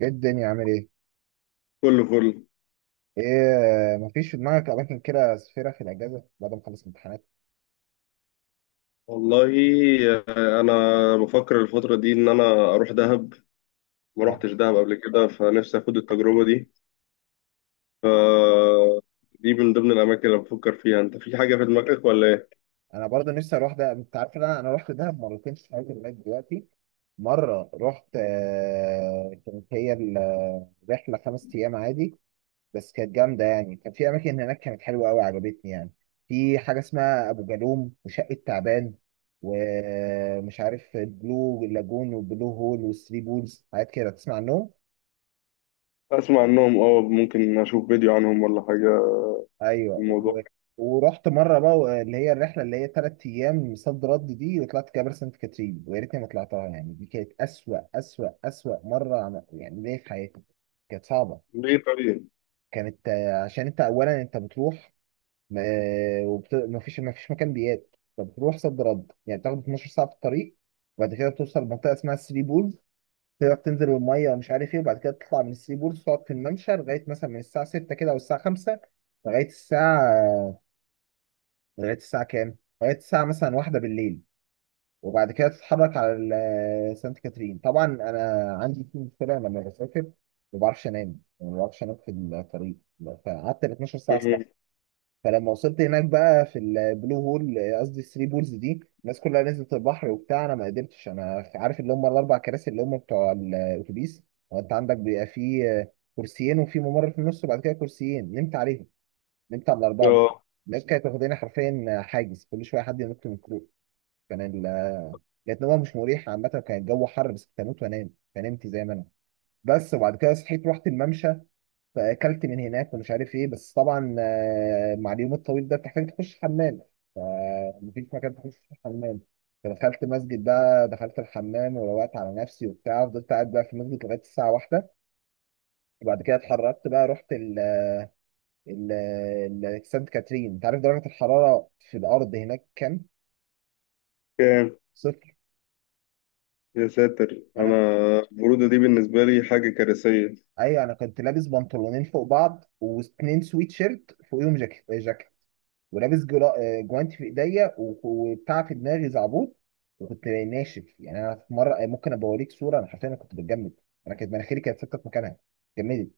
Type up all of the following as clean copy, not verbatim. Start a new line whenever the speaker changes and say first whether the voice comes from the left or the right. right: ايه الدنيا عامل ايه؟
left: كله كله.
right: ايه مفيش في دماغك اماكن كده سفيرة في الاجازة بعد ما اخلص امتحانات؟
left: والله. انا بفكر الفتره دي ان انا اروح دهب. ما
right: طب
left: روحتش دهب قبل كده فنفسي اخد التجربه دي. ف دي من ضمن الاماكن اللي بفكر فيها. انت في حاجه في دماغك ولا ايه؟
right: انا برضه نفسي اروح ده، انت عارف إن انا رحت دهب مرتين في حياتي لغايه دلوقتي. مرة رحت كانت هي الرحلة خمس ايام عادي، بس كانت جامدة يعني. كان في اماكن هناك كانت حلوة قوي عجبتني يعني. في حاجة اسمها ابو جالوم وشقة تعبان ومش عارف البلو لاجون والبلو هول والثري بولز، حاجات كده تسمع عنهم؟
left: اسمع عنهم، اه، ممكن اشوف فيديو عنهم ولا حاجه
right: ايوه
left: في الموضوع.
right: ورحت مره بقى اللي هي الرحله اللي هي ثلاث ايام صد رد دي، وطلعت جبل سانت كاترين، ويا ريتني ما طلعتها يعني. دي كانت اسوأ اسوأ اسوأ مره يعني ليا في حياتي. كانت صعبه.
left: ليه طيب؟
right: كانت عشان انت اولا انت بتروح ما ما فيش مكان بيات، فبتروح صد رد يعني، بتاخد 12 ساعه في الطريق. وبعد كده بتوصل لمنطقه اسمها الثري بولز، تقدر تنزل الميه ومش عارف ايه، وبعد كده تطلع من الثري بولز تقعد في الممشى لغايه مثلا من الساعه 6 كده او الساعه 5 لغايه الساعه لغايه الساعه كام؟ لغايه الساعه مثلا واحدة بالليل. وبعد كده تتحرك على سانت كاترين. طبعا انا عندي في مشكله لما بسافر، ما بعرفش انام يعني، ما بعرفش انام في الطريق، فقعدت ال 12 ساعه صح.
left: مم.
right: فلما وصلت هناك بقى في البلو هول، قصدي الثري بولز دي، الناس كلها نزلت البحر وبتاع، انا ما قدرتش. انا عارف اللي هم الاربع كراسي اللي هم بتوع الاتوبيس، هو انت عندك بيبقى فيه كرسيين وفي ممر في النص وبعد كده كرسيين، نمت عليهم، نمت على الأربعة دول.
left: اه.
right: الناس كانت واخدين حرفيا حاجز، كل شوية حد ينط من الكروب. كان ال كانت نومة مش مريحة عامة، كان الجو حر، بس كنت هموت وأنام فنمت زي ما أنا. بس وبعد كده صحيت، رحت الممشى، فأكلت من هناك ومش عارف إيه. بس طبعا مع اليوم الطويل ده بتحتاج تخش حمام، فمفيش مكان تخش فيه حمام. فدخلت مسجد بقى، دخلت الحمام وروقت على نفسي وبتاع، فضلت قاعد بقى في المسجد لغاية الساعة واحدة. وبعد كده اتحركت بقى، رحت ال- سانت كاترين. انت عارف درجة الحرارة في الأرض هناك كام؟
left: كام؟
right: صفر.
left: يا ساتر،
right: أنا،
left: انا البروده دي بالنسبه لي حاجه كارثيه.
right: أيوة، أنا كنت لابس بنطلونين فوق بعض واتنين سويت شيرت فوقيهم جاكيت جاكيت، ولابس جرا... آه، جوانتي في إيديا وبتاع في دماغي زعبوط، وكنت ناشف يعني. أنا في مرة ممكن أبقى أوريك صورة، أنا حرفيا أنا كنت بتجمد. أنا كانت مناخيري كانت ثابتة في مكانها، جمدت.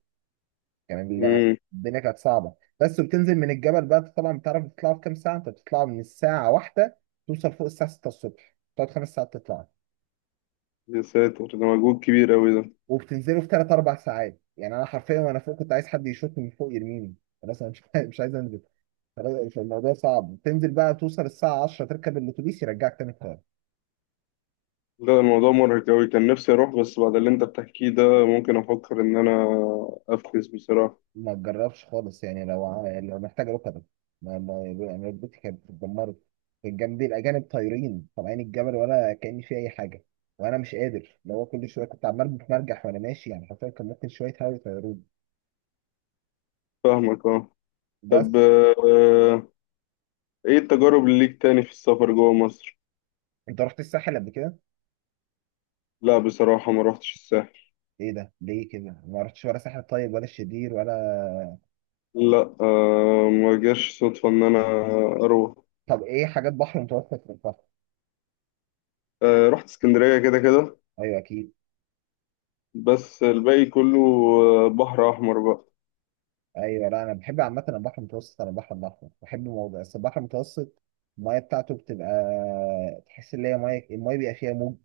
right: كان ال-
left: امم.
right: الدنيا كانت صعبة. بس وبتنزل من الجبل بقى، أنت طبعا بتعرف تطلعوا في كام ساعة؟ أنت بتطلع من الساعة واحدة توصل فوق الساعة 6 الصبح، تقعد خمس ساعات تطلع،
left: يا ساتر، ده مجهود كبير قوي ده.
right: وبتنزله في ثلاث اربع ساعات. يعني انا حرفيا وانا فوق كنت عايز حد يشوطني من فوق يرميني، خلاص انا مش عايز، مش عايز انزل. خلاص الموضوع صعب. تنزل بقى توصل الساعه 10 تركب الاتوبيس يرجعك تاني القاهره.
left: لا، الموضوع مرهق أوي. كان نفسي أروح بس بعد اللي أنت بتحكيه ده ممكن أفكر إن أنا أفكس بصراحة.
right: ما تجربش خالص يعني، لو يعني لو محتاج ركبه، ما يعني ركبتي كانت اتدمرت. كان جنبي الاجانب طايرين طالعين الجبل ولا كاني في اي حاجه، وانا مش قادر، لو هو كل شويه كنت عمال بتمرجح وانا ماشي، يعني حرفيا كان ممكن شويه هوا يطيروني.
left: فاهمك أه. طب،
right: بس
left: إيه التجارب اللي ليك تاني في السفر جوه مصر؟
right: انت رحت الساحل قبل كده؟
left: لا بصراحة ما روحتش الساحل.
right: ايه ده ليه كده ما رحتش ولا ساحل طيب، ولا الشرير ولا
left: لا، ما جاش صدفة إن أنا أروح.
right: طب ايه حاجات بحر متوسط في البحر؟
left: رحت اسكندرية كده كده.
right: ايوه اكيد.
left: بس الباقي كله بحر أحمر بقى.
right: ايوه، لا انا بحب عامه البحر المتوسط عن البحر الاحمر، بحب الموضوع بس البحر المتوسط، المايه بتاعته بتبقى تحس ان هي مايه، المايه بيبقى فيها موج،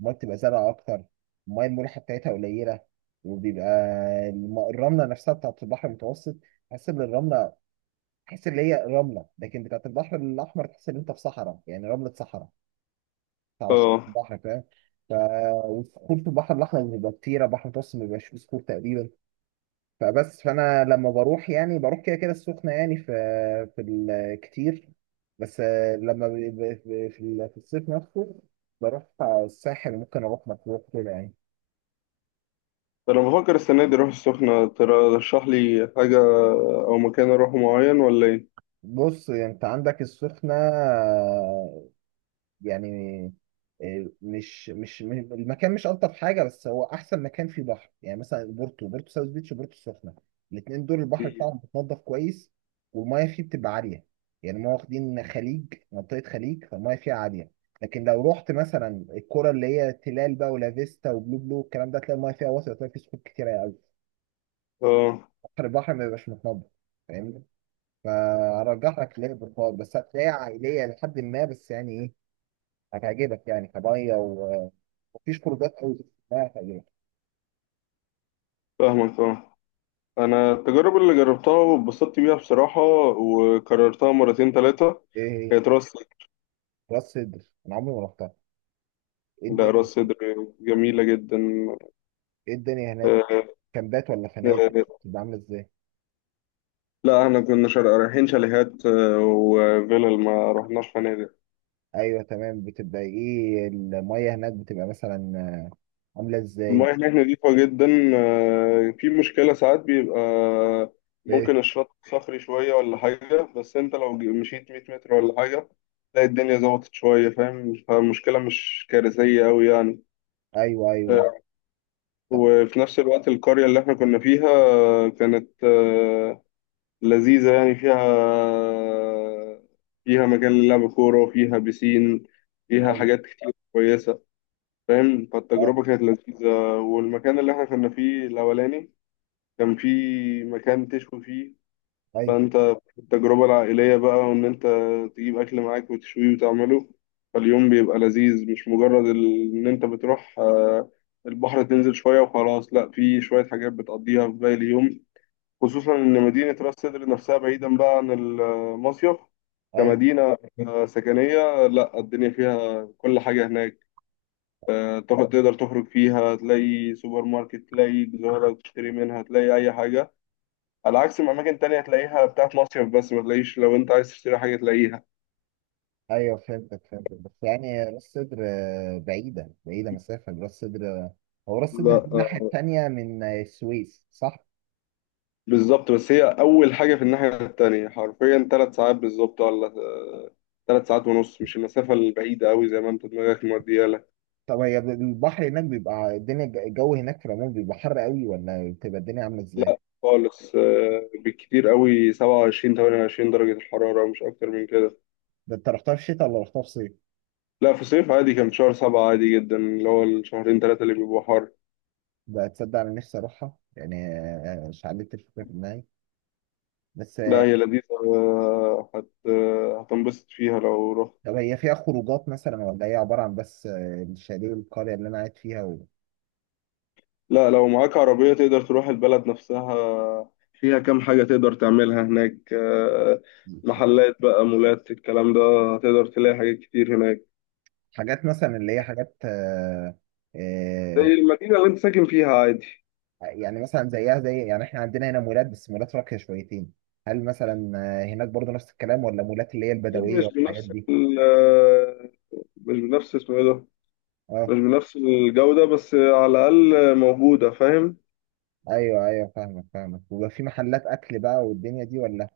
right: المايه بتبقى زرقاء اكتر، المايه الملوحه بتاعتها قليله، وبيبقى الرمله نفسها بتاعت البحر المتوسط، تحس ان الرمله، تحس ان هي رمله. لكن بتاعت البحر الاحمر تحس ان انت في صحراء، يعني رمله صحراء على شط
left: أه.
right: البحر، فاهم؟ ف والصخور في البحر الاحمر بيبقى كتيره، البحر المتوسط ما بيبقاش فيه صخور تقريبا. فانا لما بروح يعني، بروح كده كده السخنه، يعني في في الكتير. بس لما في الصيف نفسه بروح الساحل، ممكن اروح مطروح كده يعني.
left: فأنا بفكر السنة دي أروح السخنة. ترشح لي حاجة أو مكان أروحه معين ولا إيه؟
right: بص انت عندك السخنه يعني، مش المكان مش الطف حاجه، بس هو احسن مكان فيه بحر. يعني مثلا بورتو، بورتو ساوث بيتش وبورتو السخنه، الاثنين دول البحر
left: مم.
right: بتاعهم متنضف كويس، والميه فيه بتبقى عاليه، يعني ما واخدين خليج، منطقه خليج، فالميه فيها عاليه. لكن لو رحت مثلا الكرة اللي هي تلال بقى، ولا فيستا وبلو بلو الكلام ده، تلاقي الميه فيها واسعه، وتلاقي فيه صخور كتيره قوي،
left: أه.
right: بحر البحر ما بيبقاش متنضف، فاهمني؟ فارجح لك ليه بالفاضل، بس هتلاقيها عائليه لحد ما، بس يعني ايه، هتعجبك يعني كميه، مفيش خروجات قوي اسمها، تعجبك.
left: فاهمك أه. انا التجارب اللي جربتها واتبسطت بيها بصراحة وكررتها مرتين ثلاثة
right: ايه؟ هي
left: كانت راس صدر.
right: راس سدر انا عمري ما رحتها. ايه
left: لا، راس
right: الدنيا؟
left: صدر جميلة جدا.
right: ايه الدنيا هناك،
left: آه،
right: كامبات ولا فنادق
left: آه،
right: بتبقى عامله ازاي؟
left: لا احنا كنا رايحين شاليهات وفيلل. ما رحناش فنادق.
right: ايوه تمام، بتبقى ايه الميه هناك، بتبقى مثلا عامله ازاي؟
left: المياه هناك نظيفة جدا. في مشكلة ساعات بيبقى
right: ايه؟
left: ممكن الشط صخري شوية ولا حاجة. بس انت لو مشيت 100 متر ولا حاجة تلاقي الدنيا ظبطت شوية، فاهم، فالمشكلة مش كارثية أوي يعني.
right: ايوه ايوه.
left: آه،
right: طب.
left: وفي نفس الوقت القرية اللي احنا كنا فيها كانت لذيذة يعني. فيها، فيها مجال للعب كورة وفيها بيسين. فيها
right: ايوه.
left: حاجات كتير كويسة، فاهم،
right: اه.
left: فالتجربة كانت لذيذة. والمكان اللي احنا كنا فيه الأولاني كان فيه مكان تشوي فيه.
right: ايوه
left: فانت التجربة العائلية بقى، وان انت تجيب اكل معاك وتشويه وتعمله. فاليوم بيبقى لذيذ، مش مجرد ان انت بتروح البحر تنزل شوية وخلاص. لا، في شوية حاجات بتقضيها في باقي اليوم، خصوصا ان مدينة راس سدر نفسها بعيدا بقى عن المصيف
right: ايوه
left: كمدينة سكنية. لا، الدنيا فيها كل حاجة هناك. تقدر تخرج فيها. تلاقي سوبر ماركت، تلاقي جزارة تشتري منها، تلاقي أي حاجة، على عكس ما اماكن تانية تلاقيها بتاعت مصيف بس ما تلاقيش لو انت عايز تشتري حاجة تلاقيها.
right: ايوه فهمتك فهمتك. بس يعني راس سدر بعيده بعيده، مسافه راس سدر، هو راس
left: لا
right: سدر دي الناحيه
left: آه،
right: التانيه من السويس صح؟
left: بالظبط. بس هي اول حاجة في الناحية التانية حرفيا ثلاث ساعات بالظبط، ولا ثلاث ساعات ونص. مش المسافة البعيدة قوي زي ما انت دماغك مودية لك.
right: طب هي البحر هناك بيبقى الدنيا، الجو هناك في العموم بيبقى حر قوي ولا بتبقى الدنيا عامله ازاي؟
left: لا خالص، بالكتير قوي 27 28 درجة. الحرارة مش اكتر من كده.
right: ده انت رحتها في الشتاء ولا رحتها في صيف؟
left: لا، في صيف عادي. كان في شهر سبعة عادي جدا اللي هو الشهرين ثلاثة اللي بيبقوا حر.
right: بقى تصدق انا نفسي اروحها، يعني شعلت الفكره في دماغي. بس
left: لا، هي لذيذة. آه، هت آه، هتنبسط فيها لو رحت.
right: طب هي فيها خروجات مثلا، ولا هي عباره عن بس الشاليه والقريه اللي انا قاعد فيها
left: لا، لو معاك عربية تقدر تروح البلد نفسها. فيها كام حاجة تقدر تعملها هناك، محلات بقى، مولات، الكلام ده. هتقدر تلاقي حاجات كتير هناك
right: حاجات مثلا اللي هي حاجات
left: زي
right: آه،
left: المدينة اللي انت ساكن فيها عادي.
right: يعني مثلا زيها زي، يعني احنا عندنا هنا مولات بس مولات راقيه شويتين، هل مثلا هناك برضه نفس الكلام، ولا مولات اللي هي
left: أكيد
right: البدويه
left: مش
right: والحاجات
left: بنفس
right: دي؟
left: ال آه، مش بنفس اسمه ايه ده.
right: اه.
left: مش بنفس الجودة بس على الأقل موجودة، فاهم.
right: ايوه ايوه فاهمك فاهمك. ويبقى في محلات اكل بقى والدنيا دي ولا؟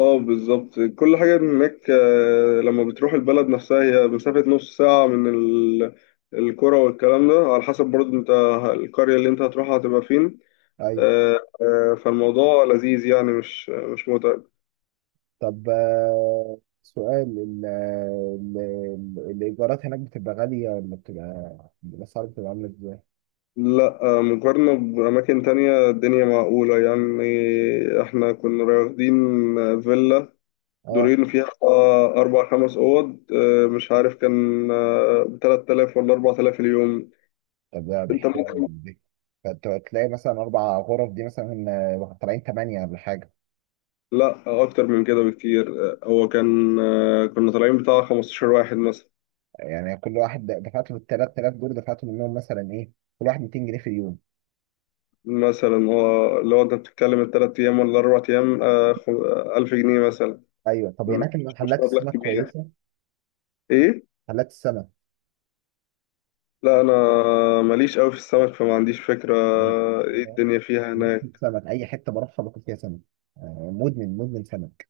left: اه، بالظبط. كل حاجة هناك، لما بتروح البلد نفسها هي مسافة نص ساعة من القرى. والكلام ده على حسب برضه انت القرية اللي انت هتروحها هتبقى فين.
right: ايوه.
left: فالموضوع لذيذ يعني، مش متعب.
right: طب سؤال، الايجارات هناك بتبقى غاليه ولا بتبقى، الاسعار بتبقى عامله ازاي؟
left: لا، مقارنة بأماكن تانية الدنيا معقولة يعني. احنا كنا واخدين فيلا
right: اه.
left: دورين فيها أربع خمس أوض، مش عارف كان بتلات آلاف ولا أربع آلاف اليوم.
right: طب ده، ده
left: انت
right: حلو جدا
left: ممكن...
right: دي. فانت هتلاقي مثلا اربع غرف دي مثلا طالعين ثمانيه ولا حاجه؟
left: لا، اكتر من كده بكتير. آه، هو كان آه، كنا طالعين بتاع 15 واحد مثلا.
right: يعني كل واحد دفعت له ال 3000 دول، دفعت منهم مثلا ايه، كل واحد 200 جنيه في اليوم؟
left: مثلا هو لو انت بتتكلم الثلاث ايام ولا اربع ايام، 1000 جنيه مثلا.
right: ايوه، طب هناك
left: مش
right: المحلات
left: مبلغ
right: السمك
left: كبير.
right: كويسه؟
left: ايه.
right: محلات السمك
left: لا، انا ماليش قوي في السمك فما عنديش فكرة
right: لا،
left: ايه الدنيا فيها
right: بموت
left: هناك.
right: سمك، اي حته بروحها باكل فيها سمك، مدمن مدمن سمك،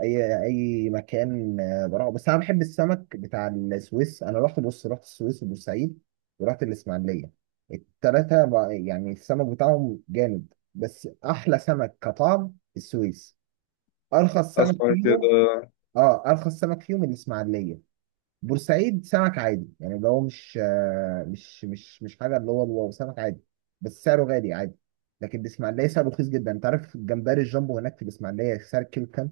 right: اي اي مكان بروحه. بس انا بحب السمك بتاع السويس، انا رحت بص، رحت السويس وبورسعيد ورحت الاسماعيليه، التلاته يعني السمك بتاعهم جامد، بس احلى سمك كطعم السويس، ارخص سمك
left: اسمع كده.
right: فيهم. اه ارخص سمك فيهم الاسماعيليه. بورسعيد سمك عادي، يعني اللي هو مش مش حاجه، اللي هو الواو سمك عادي، بس سعره غالي عادي. لكن الاسماعيليه سعره رخيص جدا. انت عارف الجمبري الجامبو هناك في الاسماعيليه سعر الكيلو كام؟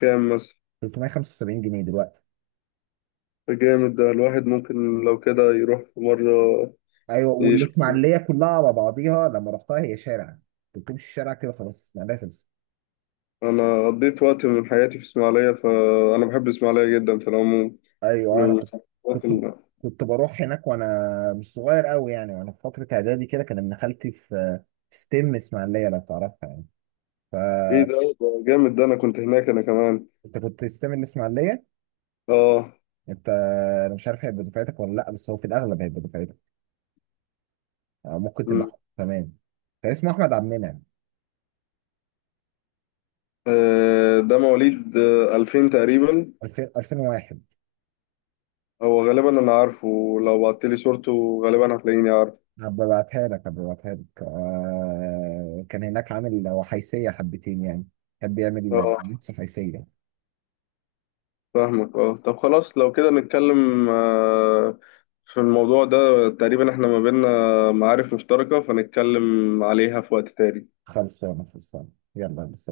left: كام مثلا؟
right: 375 جنيه دلوقتي.
left: جامد ده. الواحد ممكن لو كده يروح في مرة
right: ايوه،
left: يشوف.
right: والاسماعيليه كلها على بعضيها لما رحتها هي شارع، انت بتمشي الشارع كده خلاص الاسماعيليه خلصت.
left: أنا قضيت وقت من حياتي في إسماعيلية فأنا بحب إسماعيلية جدا في العموم،
right: ايوه
left: من
right: انا كنت،
left: الوقت
right: كنت كنت بروح هناك وانا مش صغير قوي يعني، وانا في فتره اعدادي كده كان ابن خالتي في في ستيم اسماعيليه، لو تعرفها يعني.
left: إيه
right: فانت
left: ده جامد ده. أنا كنت هناك أنا كمان.
right: كنت ستيم الاسماعيليه،
left: آه.
right: انت، انا مش عارف هيبقى دفعتك ولا لا، بس هو في الاغلب هيبقى دفعتك، ممكن
left: م.
right: تبقى تمام. كان اسمه احمد عبد المنعم.
left: ده مواليد 2000 تقريبا.
right: 2000 2001.
left: هو غالبا أنا عارفه. لو بعتلي صورته غالبا هتلاقيني عارف.
right: هبقى ابعتها لك هبقى ابعتها لك، كان هناك عامل وحيسيه حبتين يعني، كان بيعمل
left: آه،
right: نص حيسيه.
left: فاهمك آه. طب خلاص لو كده نتكلم في الموضوع ده. تقريبا إحنا ما بينا معارف مشتركة فنتكلم عليها في وقت تاني.
right: خلصانه خلصانه. يلا بس.